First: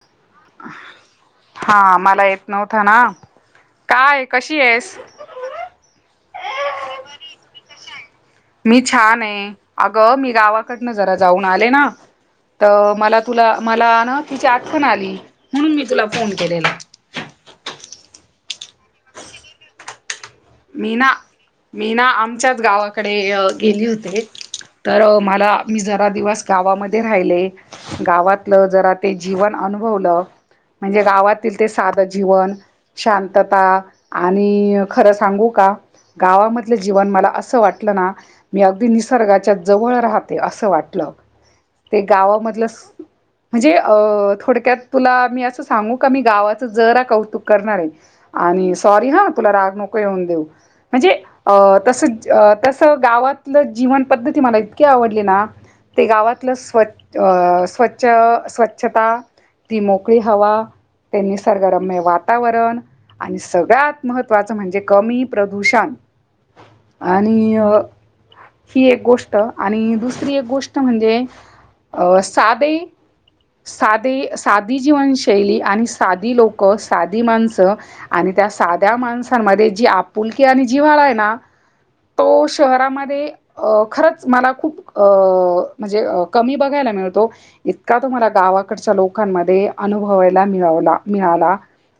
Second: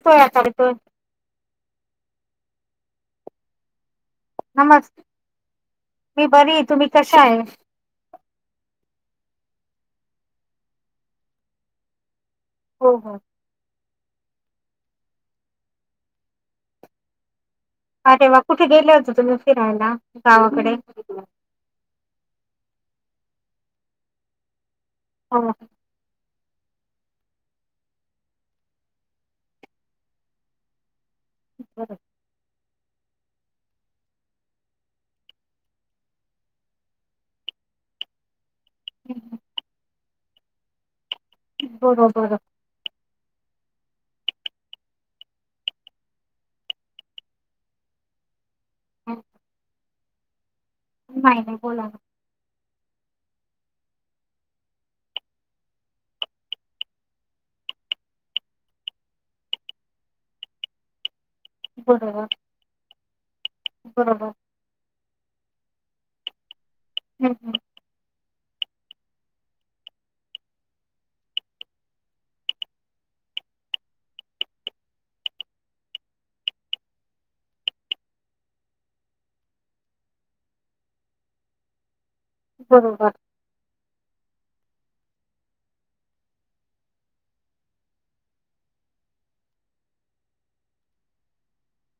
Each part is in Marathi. येतोय आता येतोय हा मला येत नव्हतं ना. काय कशी नमस् आहेस मी बरी तुम्ही कशा आहे. मी छान आहे अगं मी गावाकडनं जरा जाऊन आले ना. तर हो हो मला तुला मला तिची आठवण आली म्हणून मी तुला फोन केलेला अरे वा कुठे गेले होतो तुम्ही फिरायला. गावाकडे मी ना मी ना आमच्याच गावाकडे गेली होते. तर मला मी जरा दिवस गावामध्ये राहिले गावातलं जरा ते जीवन अनुभवलं म्हणजे गावात. साध जीवन शांतता आणि खरच सांगू का गावामधलं जीवन मला असं वाटलं ना मी अगदी निसर्गाच्या जवळ राहते असं वाटलं हो ते बरोबर गावामधलं म्हणजे अ थोडक्यात तुला मी असं सांगू का मी गावाचं जरा कौतुक करणार आहे. आणि सॉरी हा तुला राग नको येऊन देऊ म्हणजे नाही अ नाही बोला ना तसं [inaudible] तसं गावातलं जीवन पद्धती मला इतकी आवडली ना. ते गावातलं स्वच्छ अ. [inaudible] स्वच्छ स्वच्छता ती मोकळी हवा. ते निसर्गरम्य बरोबर वातावरण आणि सगळ्यात बरोबर महत्त्वाचं म्हणजे कमी प्रदूषण हम्म आणि ही एक गोष्ट आणि दुसरी एक गोष्ट म्हणजे अ साधे साधे साधी जीवनशैली आणि साधी लोकं साधी माणसं आणि. त्या साध्या माणसांमध्ये जी आपुलकी आणि जि्हाळा आहे ना- [inaudible] तो बरोबर शहरामध्ये खरंच मला खूप म्हणजे कमी बघायला मिळतो इतका तो मला गावा आकडच्या लोकांमध्ये अनुभवायला मिळवला मिळाला.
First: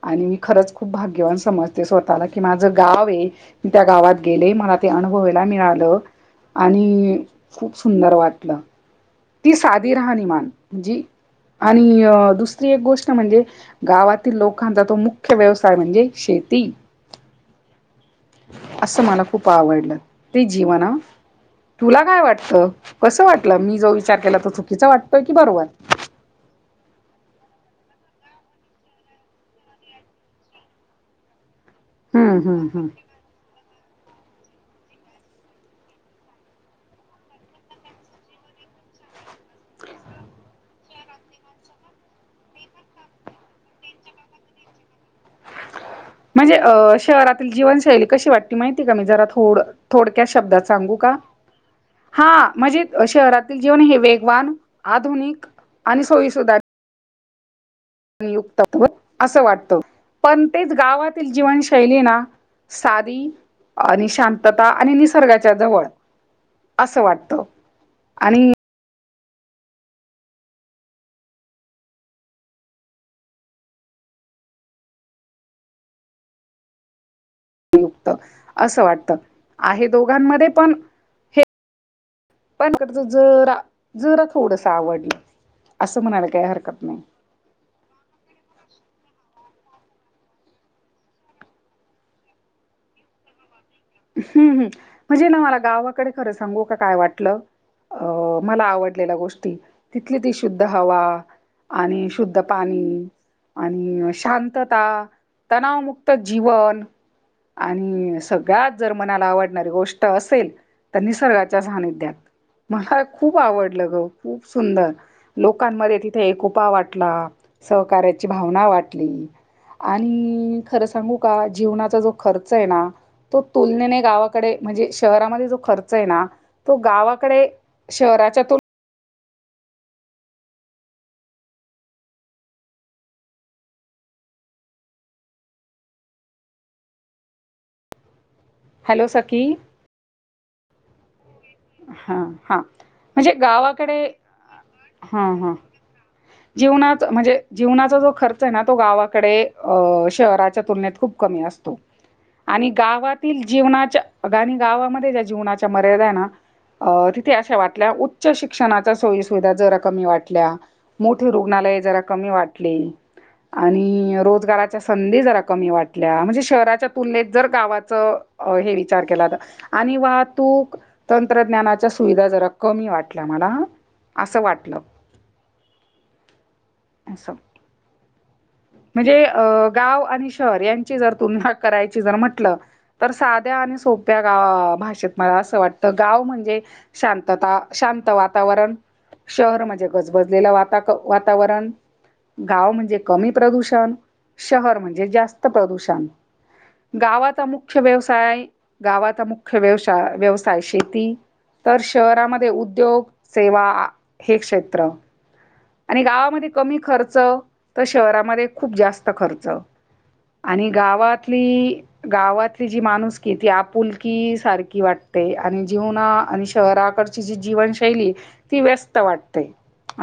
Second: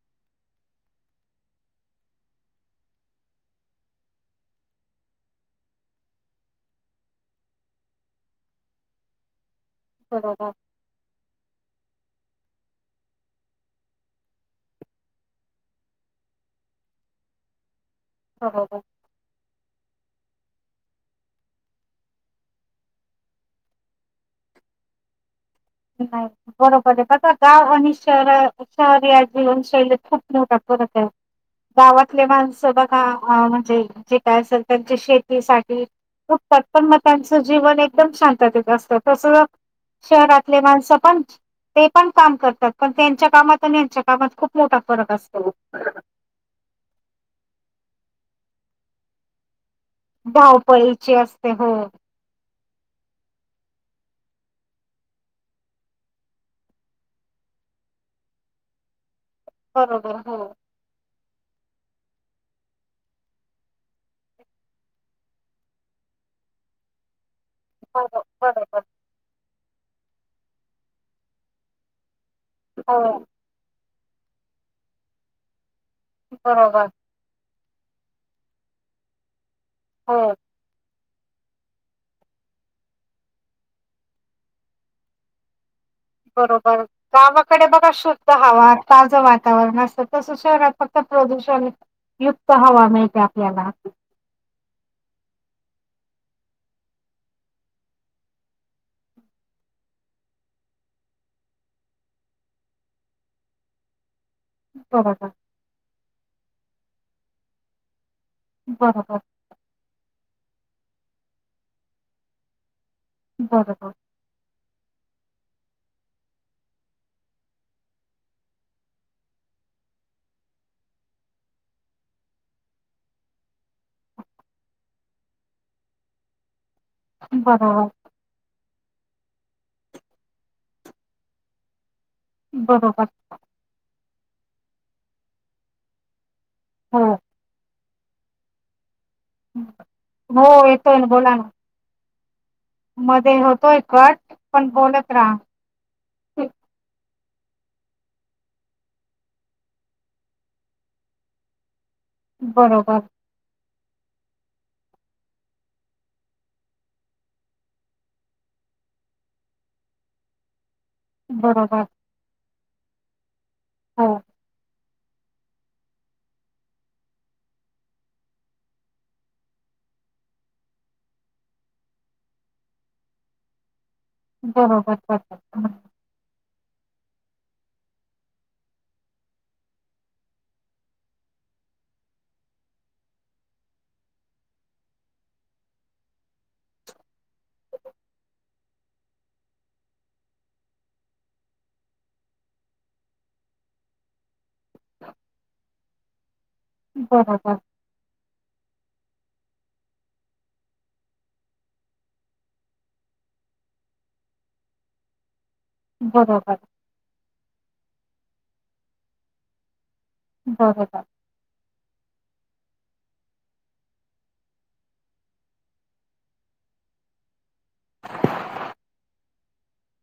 आणि मी खरंच खूप भाग्यवान समजते स्वतःला. की माझं गाव आहे मी त्या गावात गेले मला ते अुभवायला मिळालं आणि खूप सुंदर वाटलं. ती साधी राहणीमान बरोबर जी आणि अन्य दुसरी एक गोष्ट म्हणजे गावातील लोकांचा तो मुख्य व्यवसाय म्हणजे शेती [inaudible] बरोबर असं मला खूप आवडलं ते जीवना तुला काय वाटतं कस वाटलं मी जो विचार केला तर चुकीचा वाटतो की बरोबर नाही बरोबर आहे बघ गाव आणि शहर शहर या जीवनशैलीत खूप ना गावातले हम्म माणस हम्म हम्म बघा म्हणजे जे त्या त्यांच्या शेतीसाठी दुटतात पण मग त्यांचं जीवन एकदम शांततेत असतं तस शहरात आपले माणसं पण ते पण काम करतात पण त्यांच्या कामात आणि त्यांच्या कामात खूप मोठा फरक असतो म्हणजे अ शहरातील जीवनशैली कशी वाटती माहिती का मी जरा थोडं थोडक्या शब्दात सांगू का धावपळीची असते हो हा म्हणजे शहरातील जीवन हे वेगवान आधुनिक आणि सोयीसुधार युक्त असं वाटत बरोबर हो पण तेच गावातील जीवनशैलीना साध आणि शांतता आणि निसर्गाच्या जवळ असं वाटतं बरो आणि बरोबर ह बरोबर त असं वाटत आहे हो दोघांमध्ये पण हे पणकडच जरा जरा थोडस आवडलं असं म्हणायला काही बरोबर हरकत नाही. गावाकडे बघा शुद्ध हवा ताजं वाट वातावरण असत तस शहरात फक्त प्रदूषण युक्त हवा मिळते आपल्याला म्हणजे ना मला गावाकडे खरं सांगू का काय वाटलं अं मला आवडलेल्या गोष्टी तिथली ती शुद्ध हवा आणि आणि शुद्ध पाणी अ शांतता बरोबर तणावमुक्त जीवन आणि [unintelligible] गत जर बरोबर मनाला आवडणारी गोष्ट असेल तर निसर्गाच्या सानिध्यात मला खूप बरोबर आवडलं ग. खूप सुंदर लोकांमध्ये तिथे एकोपा वाटला सहकार्याची भावना वाटली आणि खरं सांगू का जीवनाचा जो खर्च आहे ना. तो तुलनेने गावाकडे म्हणजे शहरामध्ये जो खर्च आहे ना तो गावाकडे बरोबर शहराच्यातून बरोबर. हम. हॅलो सखी. हो येतोय बोला ना. हा म्हणजे मध्ये होतोय गावाकडे कट पण बोलत हा राहा. ह जीवना म्हणजे जीवनाचा जो खर्च आहे ना तो गावाकडे शहराच्या तुलनेत खूप कमी. आणि बरोबर गावातील जीवना गा गावामध्ये ज्या जीवनाच्या मर्यादा आहे ना अ तिथे अशा वाटल्या उच्च शिक्षणाच्या सोयी सुविधा जरा कमी वाटल्या. मोठी रुग्णालये बरोबर जरा कमी वाटली. हो आणि रोजगाराच्या संधी जरा कमी वाटल्या म्हणजे शहराच्या तुलनेत जर गावाचं अ हे विचार केला तर आणि वाहतूक तंत्रज्ञानाच्या सुविधा जरा कमी वाटल्या. मला असं बरोबर बरोबर. अस [unintelligible] म्हणजे अ गाव आणि शहर यांची जर तुलना करायची जर म्हटलं तर साध्या आणि सोप्या गा भाषेत मला असं वाटतं गाव म्हणजे शांतता. शांत वातावरण शहर म्हणजे गजबज. वाता वातावरण गाव म्हणजे कमी प्रदूषण. शहर म्हणजे जास्त प्रदूषण, गावाचा बरोबर मुख्य व्यवसाय गावाचा मुख्य व्यवसाय व्यवसाय शेती. तर शहरामध्ये उद्योग सेवा हे क्षेत्र. आणि गावामध्ये बरोबर कमी खर्च तर शहरामध्ये खूप जास्त खर्च. आणि बरोबर गावातली गावात जी माणुसकी तीआपुलकी सारखी वाटते. आणि जीवना आणि शहराकडची जी जीव जीवनशैली ती व्यस्त वाटते.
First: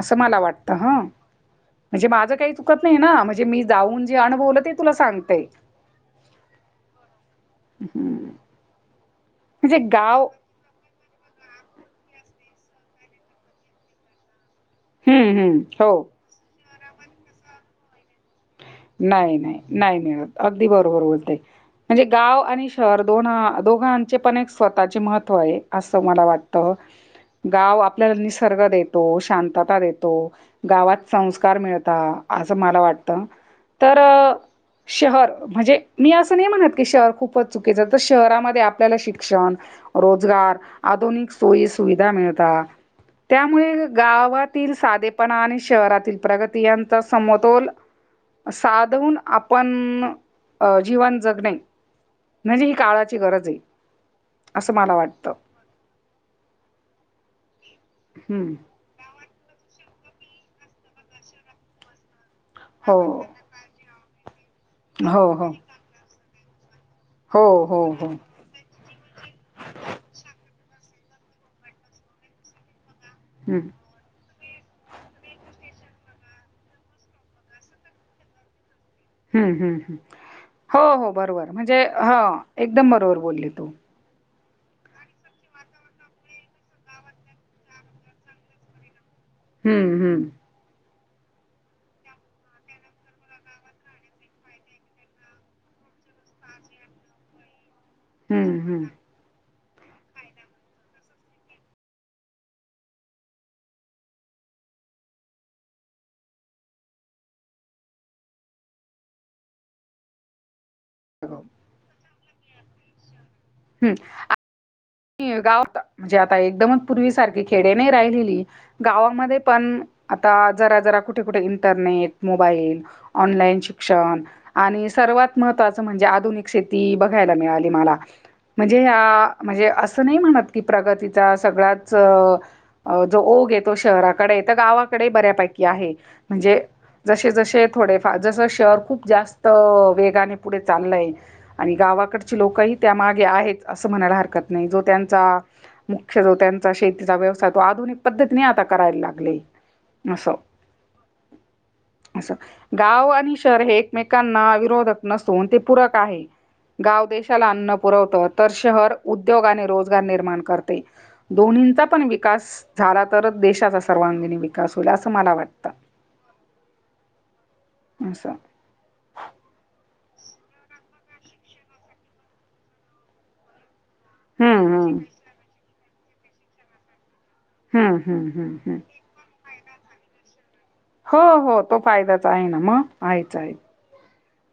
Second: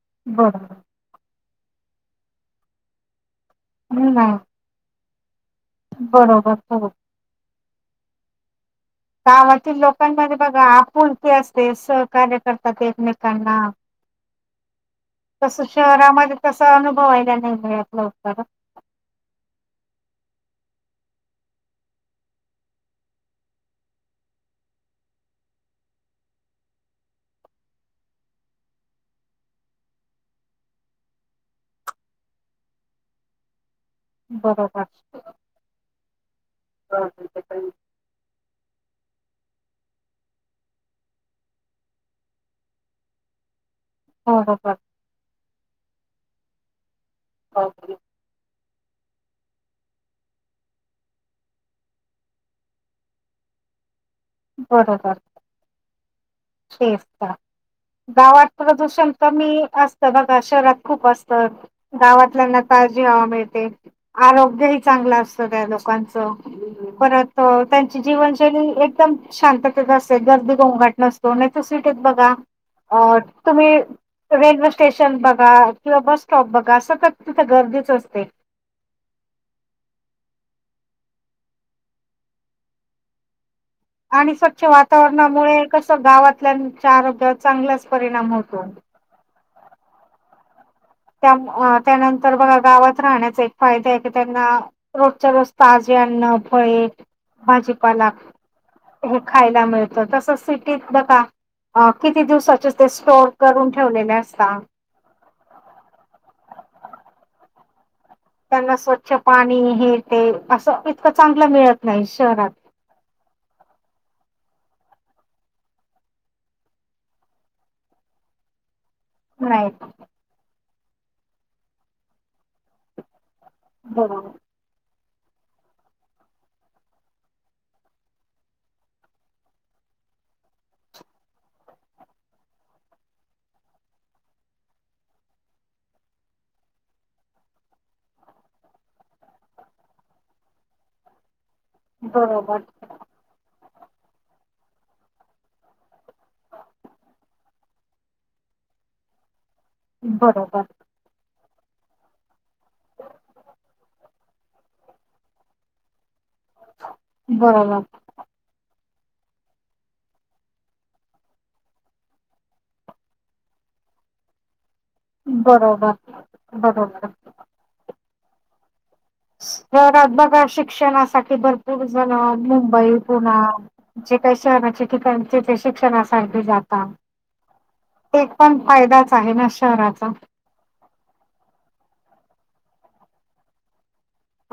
असं मला वाटतं बरोबर ह म्हणजे माझ काही चुकत नाही ना म्हणजे म्हे मी जाऊन जे नाही अनुभवलं ते तुला सांगते. बरोबर हो. हम्म गावातील म्हणजे गाव लोकांमध्ये बघा आपण असते सहकार्य करतात एकमेकांना. हम्म हम्म तस हो शहरामध्ये तस अनुभवायला नाही मिळत लवकर. नाही नाही नाही मिळत अगदी बरोबर बोलते. म्हणजे गाव आणि शहर दोन दोघांचे पण एक स्वतःचे महत्त्व आहे असं मला वाटत. गाव आपल्याला निसर्ग देतो, शांतता देतो. गावात संस्कार मिळतात. असं मला वाटतं तर बरोबर. शहर म्हणजे मी असं नाही म्हणत की शहर खूपच चुकीचं तर शहरामध्ये आपल्याला शिक्षण, रोजगार, आधुनिक सोयी सुविधा मिळतात. त्यामुळे गावातील बरोबर साधेपणा आणि शहरातील प्रगती यांचा समतोल बरोबर साधवून आपण जीवन जगणे. म्हणजे ही काळाची गरज आहे असं मला वाटतं. शेष गावात हम्म प्रदूषण कमी असत बघा. शहरात खूप असतं गावातल्यांना हो ताजी हवा मिळते. आरोग्यही चांगलं हो असतं हो त्या लोकांचं. परत हो हो त्यांची हो. जीवनशैली एकदम शांततेेत असते गर्दी गोंगाट सोनच सीट आहेत बघा अ हं, तुम्ही रेल्वे स्टेशन बघा किंवा बस स्टॉप बघा सतत तिथे गर्दीच असते. हम्म हम् हम् हो हो बरोबर म्हणजे ह एकदम बरोबर बोलली तू आणि स्वच्छ वातावरणामुळे कस गावातल्याच्या आरोग्यावर चांगलाच परिणाम होतो हम्म हम्म त्यानंतर बघा गावात राहण्याचा एक फायदाे आहे की त्यांना रोजच्या रस्ताज फळे भाजीपाला हं, हं. खा मिळत तस सिटीत बघा अ किती दिवसाचे ते स्टोअर करून ठेवलेले असता त्यांना स्वच्छ पाणी हे ते असं इतकं चांगलं मिळत नाही शहरात हम्म गाव म्हणजे आता एकदमच पूर्वी सारखी खेडे नाही राहिलेली गावामध्ये नाही पण आता जरा जरा कुठे कुठे इंटरनेट मो बाईल ऑनलाईन शिक्षण बरोबर आणि सर्वात महत्तवाचं म्हणजे आधुनिक शेती बघायला मिळाली मला म्हणजे अ असं नाही म्हणत की प्रगतीचा सगळच अअ अ जो ओघ येतो शहराकडे तर गावाकडे बऱ्यापैकी आहे म्हणजे जसे जसे थोडे जस शहर खूप जास्त वेगाने पुढे चाललंय आणि गावाकडची बरोबर लोकही त्यामागे आहेत असं म्हणायला हरकत नाही जो त्यांचा मुख्य जो त्यांचा शेतीचा व्यवसाय तो आधुनिक पद्धतीने आता करायला लागले असं बरोबर असं गाव आणि शहर हे एकमेकांना विरोधक नसून ते पूरक आहे गाव देशाला अन्न बरोबर पुरवतं तर शहर उद्योग आणि रोजगार निर्माण करते दोन्हींचा पण विकास झाला तरच देशाचा सर्वांगिण विक कसल असं मला वाटतं बरोबर बरोबर. असं ात बघा शिक्षणासाठी भरपूर झालं मुंबई पुणा जे काही हम्म शहणाचे हम्म ठिकाणथ शिक्षणासाठी जाता हम्म हम्म एक हम्म पण हम्म फायदाच आहे ना शहराचा हो हो तो फायद्याचा आहे ना मग आहेच आहे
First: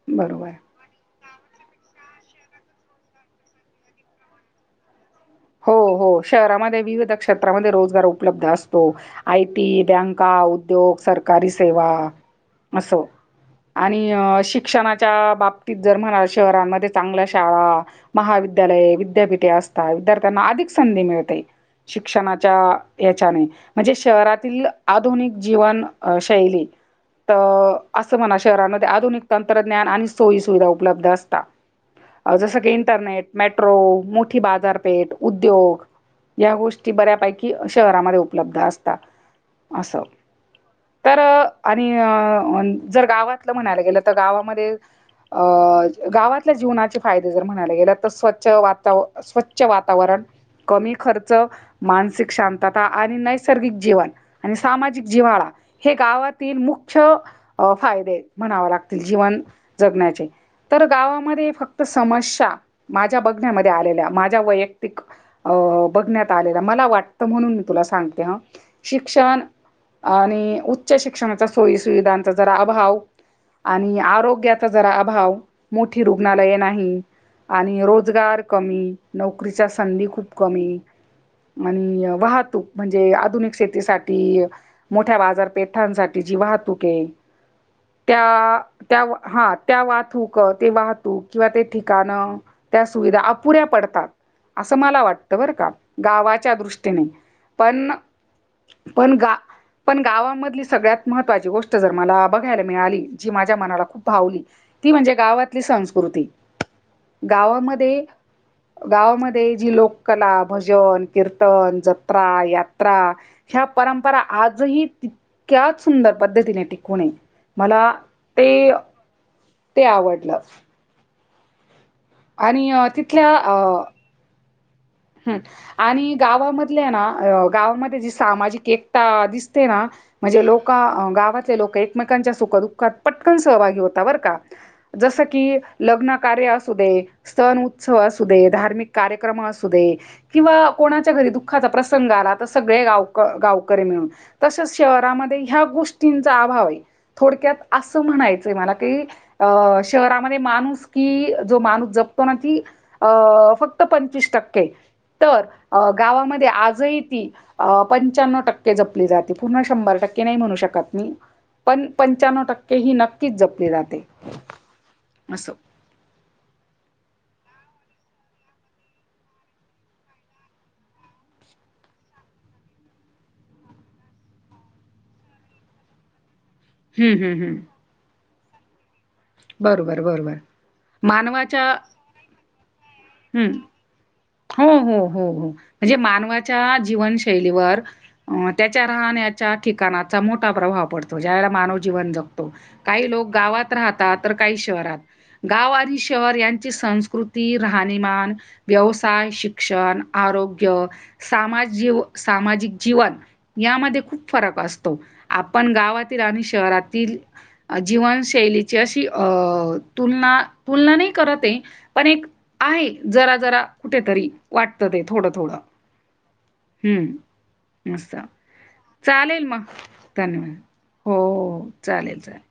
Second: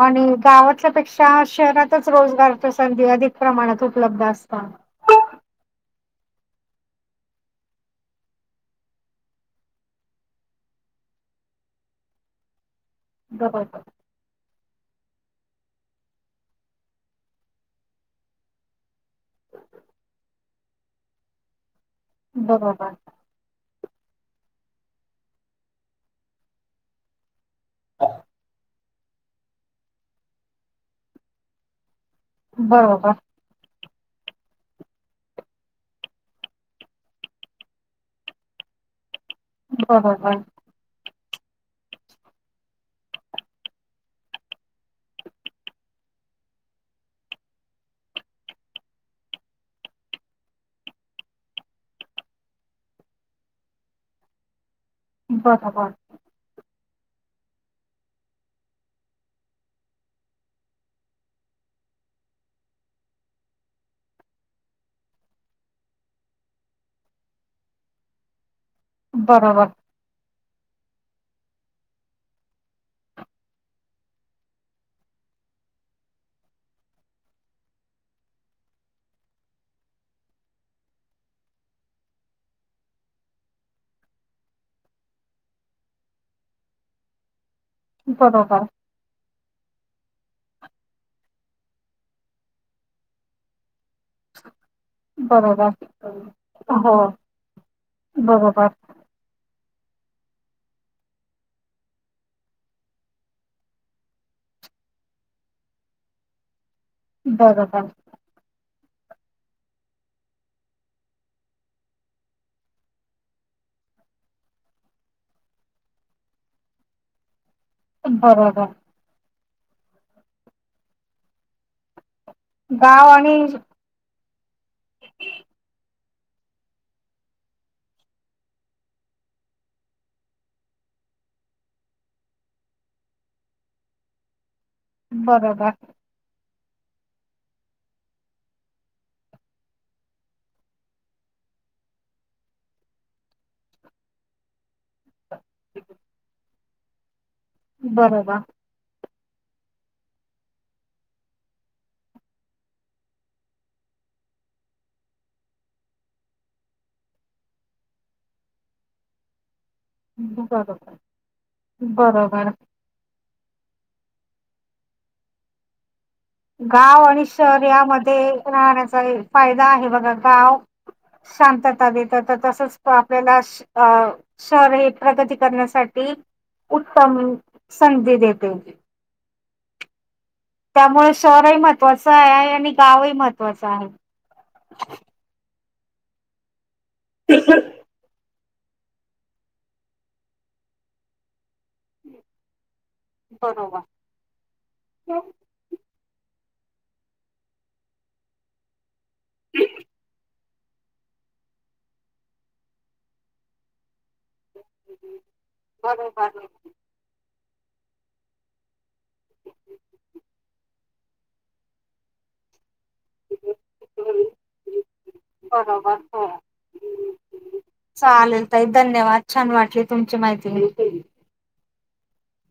आणि बरोबर गावातल्यापेक्षा त्या शहरातच रोजगारच्या संधी अधिक प्रमाणात उपलब्ध असतात हो हो शहरामध्ये विविध क्षेत्रामध्ये रोजगार उपलब्ध असतो आयटी बँका ो सी बरोबर, स शिक्षण बाबतित जर म्हणाल शहरमध्ये चांगल्या शाळा महाविद्यालय विद्यापीठे असात वि्या त्यांना अधिक संधी मिळते शिक्षणाच्या बरोबर, याच्याने म्हणजे शहरातील आधुनिक जीवन शैली तर असं म्हणा शहरामध्ये आधुनिक तंत्रज्ञान आणि सोयी सुविधा उपलब्ध असतात जसं की बरोबर, इंटरनेट मेट्रो मोठी बाजारपेठ उद्योग या गोष्टी बऱ्यापैकी शहरामध्ये उपलब्ध असतात ह असं. ह हा तर आणि अ जर गावातलं म्हणायला गेलं तर गावामध्ये अ गावातल्या जीवनाचे फायदे जर म्हणायला गेले तर स्वच्छ वाता स्वच्छ व तवरण कमी खर्च मानसिक शांतता आणि नैसर्गिक जीवन आणि सामाजिक जिवाळा बरोबर. हे गावातील मुख्य चछ फायदे म्हणाव लागतील जीवन जगण्याचे तर गावामध्ये फक्त समस्या माझ्या बघण्यामध्ये आलेल्या माझ्या वैयक्त बघण्यात आले मला वाटतं म्हणून मी तुला सांगते ह शिक्षण बरोबर, आणि उच्च शिक्षणाचा सोयी सुविधांचा जरा अभाव आणि आरोग्याचा जरा अभाव मोठी रुग्णालये नाही, आणि रोजगार कमी, नोकरीच्या संधी खूप कमी, आणि वाहतूक म्हणजे आधुनिक शेतीसाठी मोठ्या बाजारपेठांसाठी जीवा तुके, बरोबर, त्या हा त्या थूक ते वाहतूक किंवा ते ठिकाणं त्या सुविधा अपुऱ्या पडतात. असं मला वाटत बरं का बरोबर. गावाच्या हो दृष्टीन पण बरोबर, पण का पण गावामधली सगळ्यात महत्वाची गोष्ट जर मला बघायला मिळाली, जी माझ्या मनाला खूप भावली, ती म्हणजे गावातली संस्कृती, बरोबर, गावामध्ये गावामध्ये जी लोककला भजन, कीर्तन, जत्रा, यात्रा, ह्या परंपरा आजही तितक्याच सुंदर पद्धतीने टिकू नये. मला बरोबर. ते ते आवडलं. आणि गाव तिथल्या आणि अ हम् आणि गावामधले ना गावामध्ये जी सामाजिक एकता दिसते ना! म्हणजे लोक गावातले लोक एकमेकांच्या सुखदुःखात पटकन सहभागी होता बरं का! जस की बरोबर, लग्न कार्य असू दे, सन उत्सव असू दे, धार्मिक कार्यक्रम अस असू दे, किंवा कोणाच्या घरी दुःखाचा प्रसंग आला तर तर सगळे गावकर गावकरी तसं शहरामध्ये ह्या गोष्टींचा अभाव थोडक्यात असं बरोबर, म्हणायचंय मला की अ शहरामध्ये माणूस की जो माणूस जपतो ना ती अ फक्त पंचवीस टक्के, ओक! तर गावामध्ये आजही ती पंच्यान्व टक्के जपली जाते. पु शंभर टक्के नाही म्हणू शकता बरोबर. मी, पण पच्यानउ बरोबर टक्के हि ना नकीच जपली जाते. अस गाव आणि शहर यामध्ये राहण्याचा फायदा आहे बघा गाव शांतता देत तर तसच आपल्याला अ शहर हे प्रगती करण्यासाठी, हं, उत्तम हं, हं. संधी देते. बरोबर! बरोबर! त्यामुळे शहरही मानवाच्या महत्त्वाचं आहे आणि गावही हं. महत्त्वाचं आहे. हो हो हो हो म्हणजे मानवाच्या जीवनशैलीवर अ त्याच्या राहण्याच्या ठिकाणाचा मोठा प्रभाव पडतो. ज्या मानव जीवन जगतो, काही लोक गावात बरोबर राहता गाव काही शहरात गाव आणि शह शहर यांची संस्कृती राहणीमान, व्यवसाय, शिक्षण आरोग्य, सामाज सामाज जीवन यामध्ये खूप फरक असतो, आपण गावातील आणि बरोबर शहरातील जीवनशैलीची अशी अ तुलना तुलना नाही करत आहे, पण एक आहे जरा जरा कुठेतरी वाटतं ते थोडं - थोडं बरोबर हो. हम्म, अच्छा! चालेल ताई धन्यवाद चालेल छान मग वाटली तुमची धन्यवाद माहिती. हो चालेल चालेल.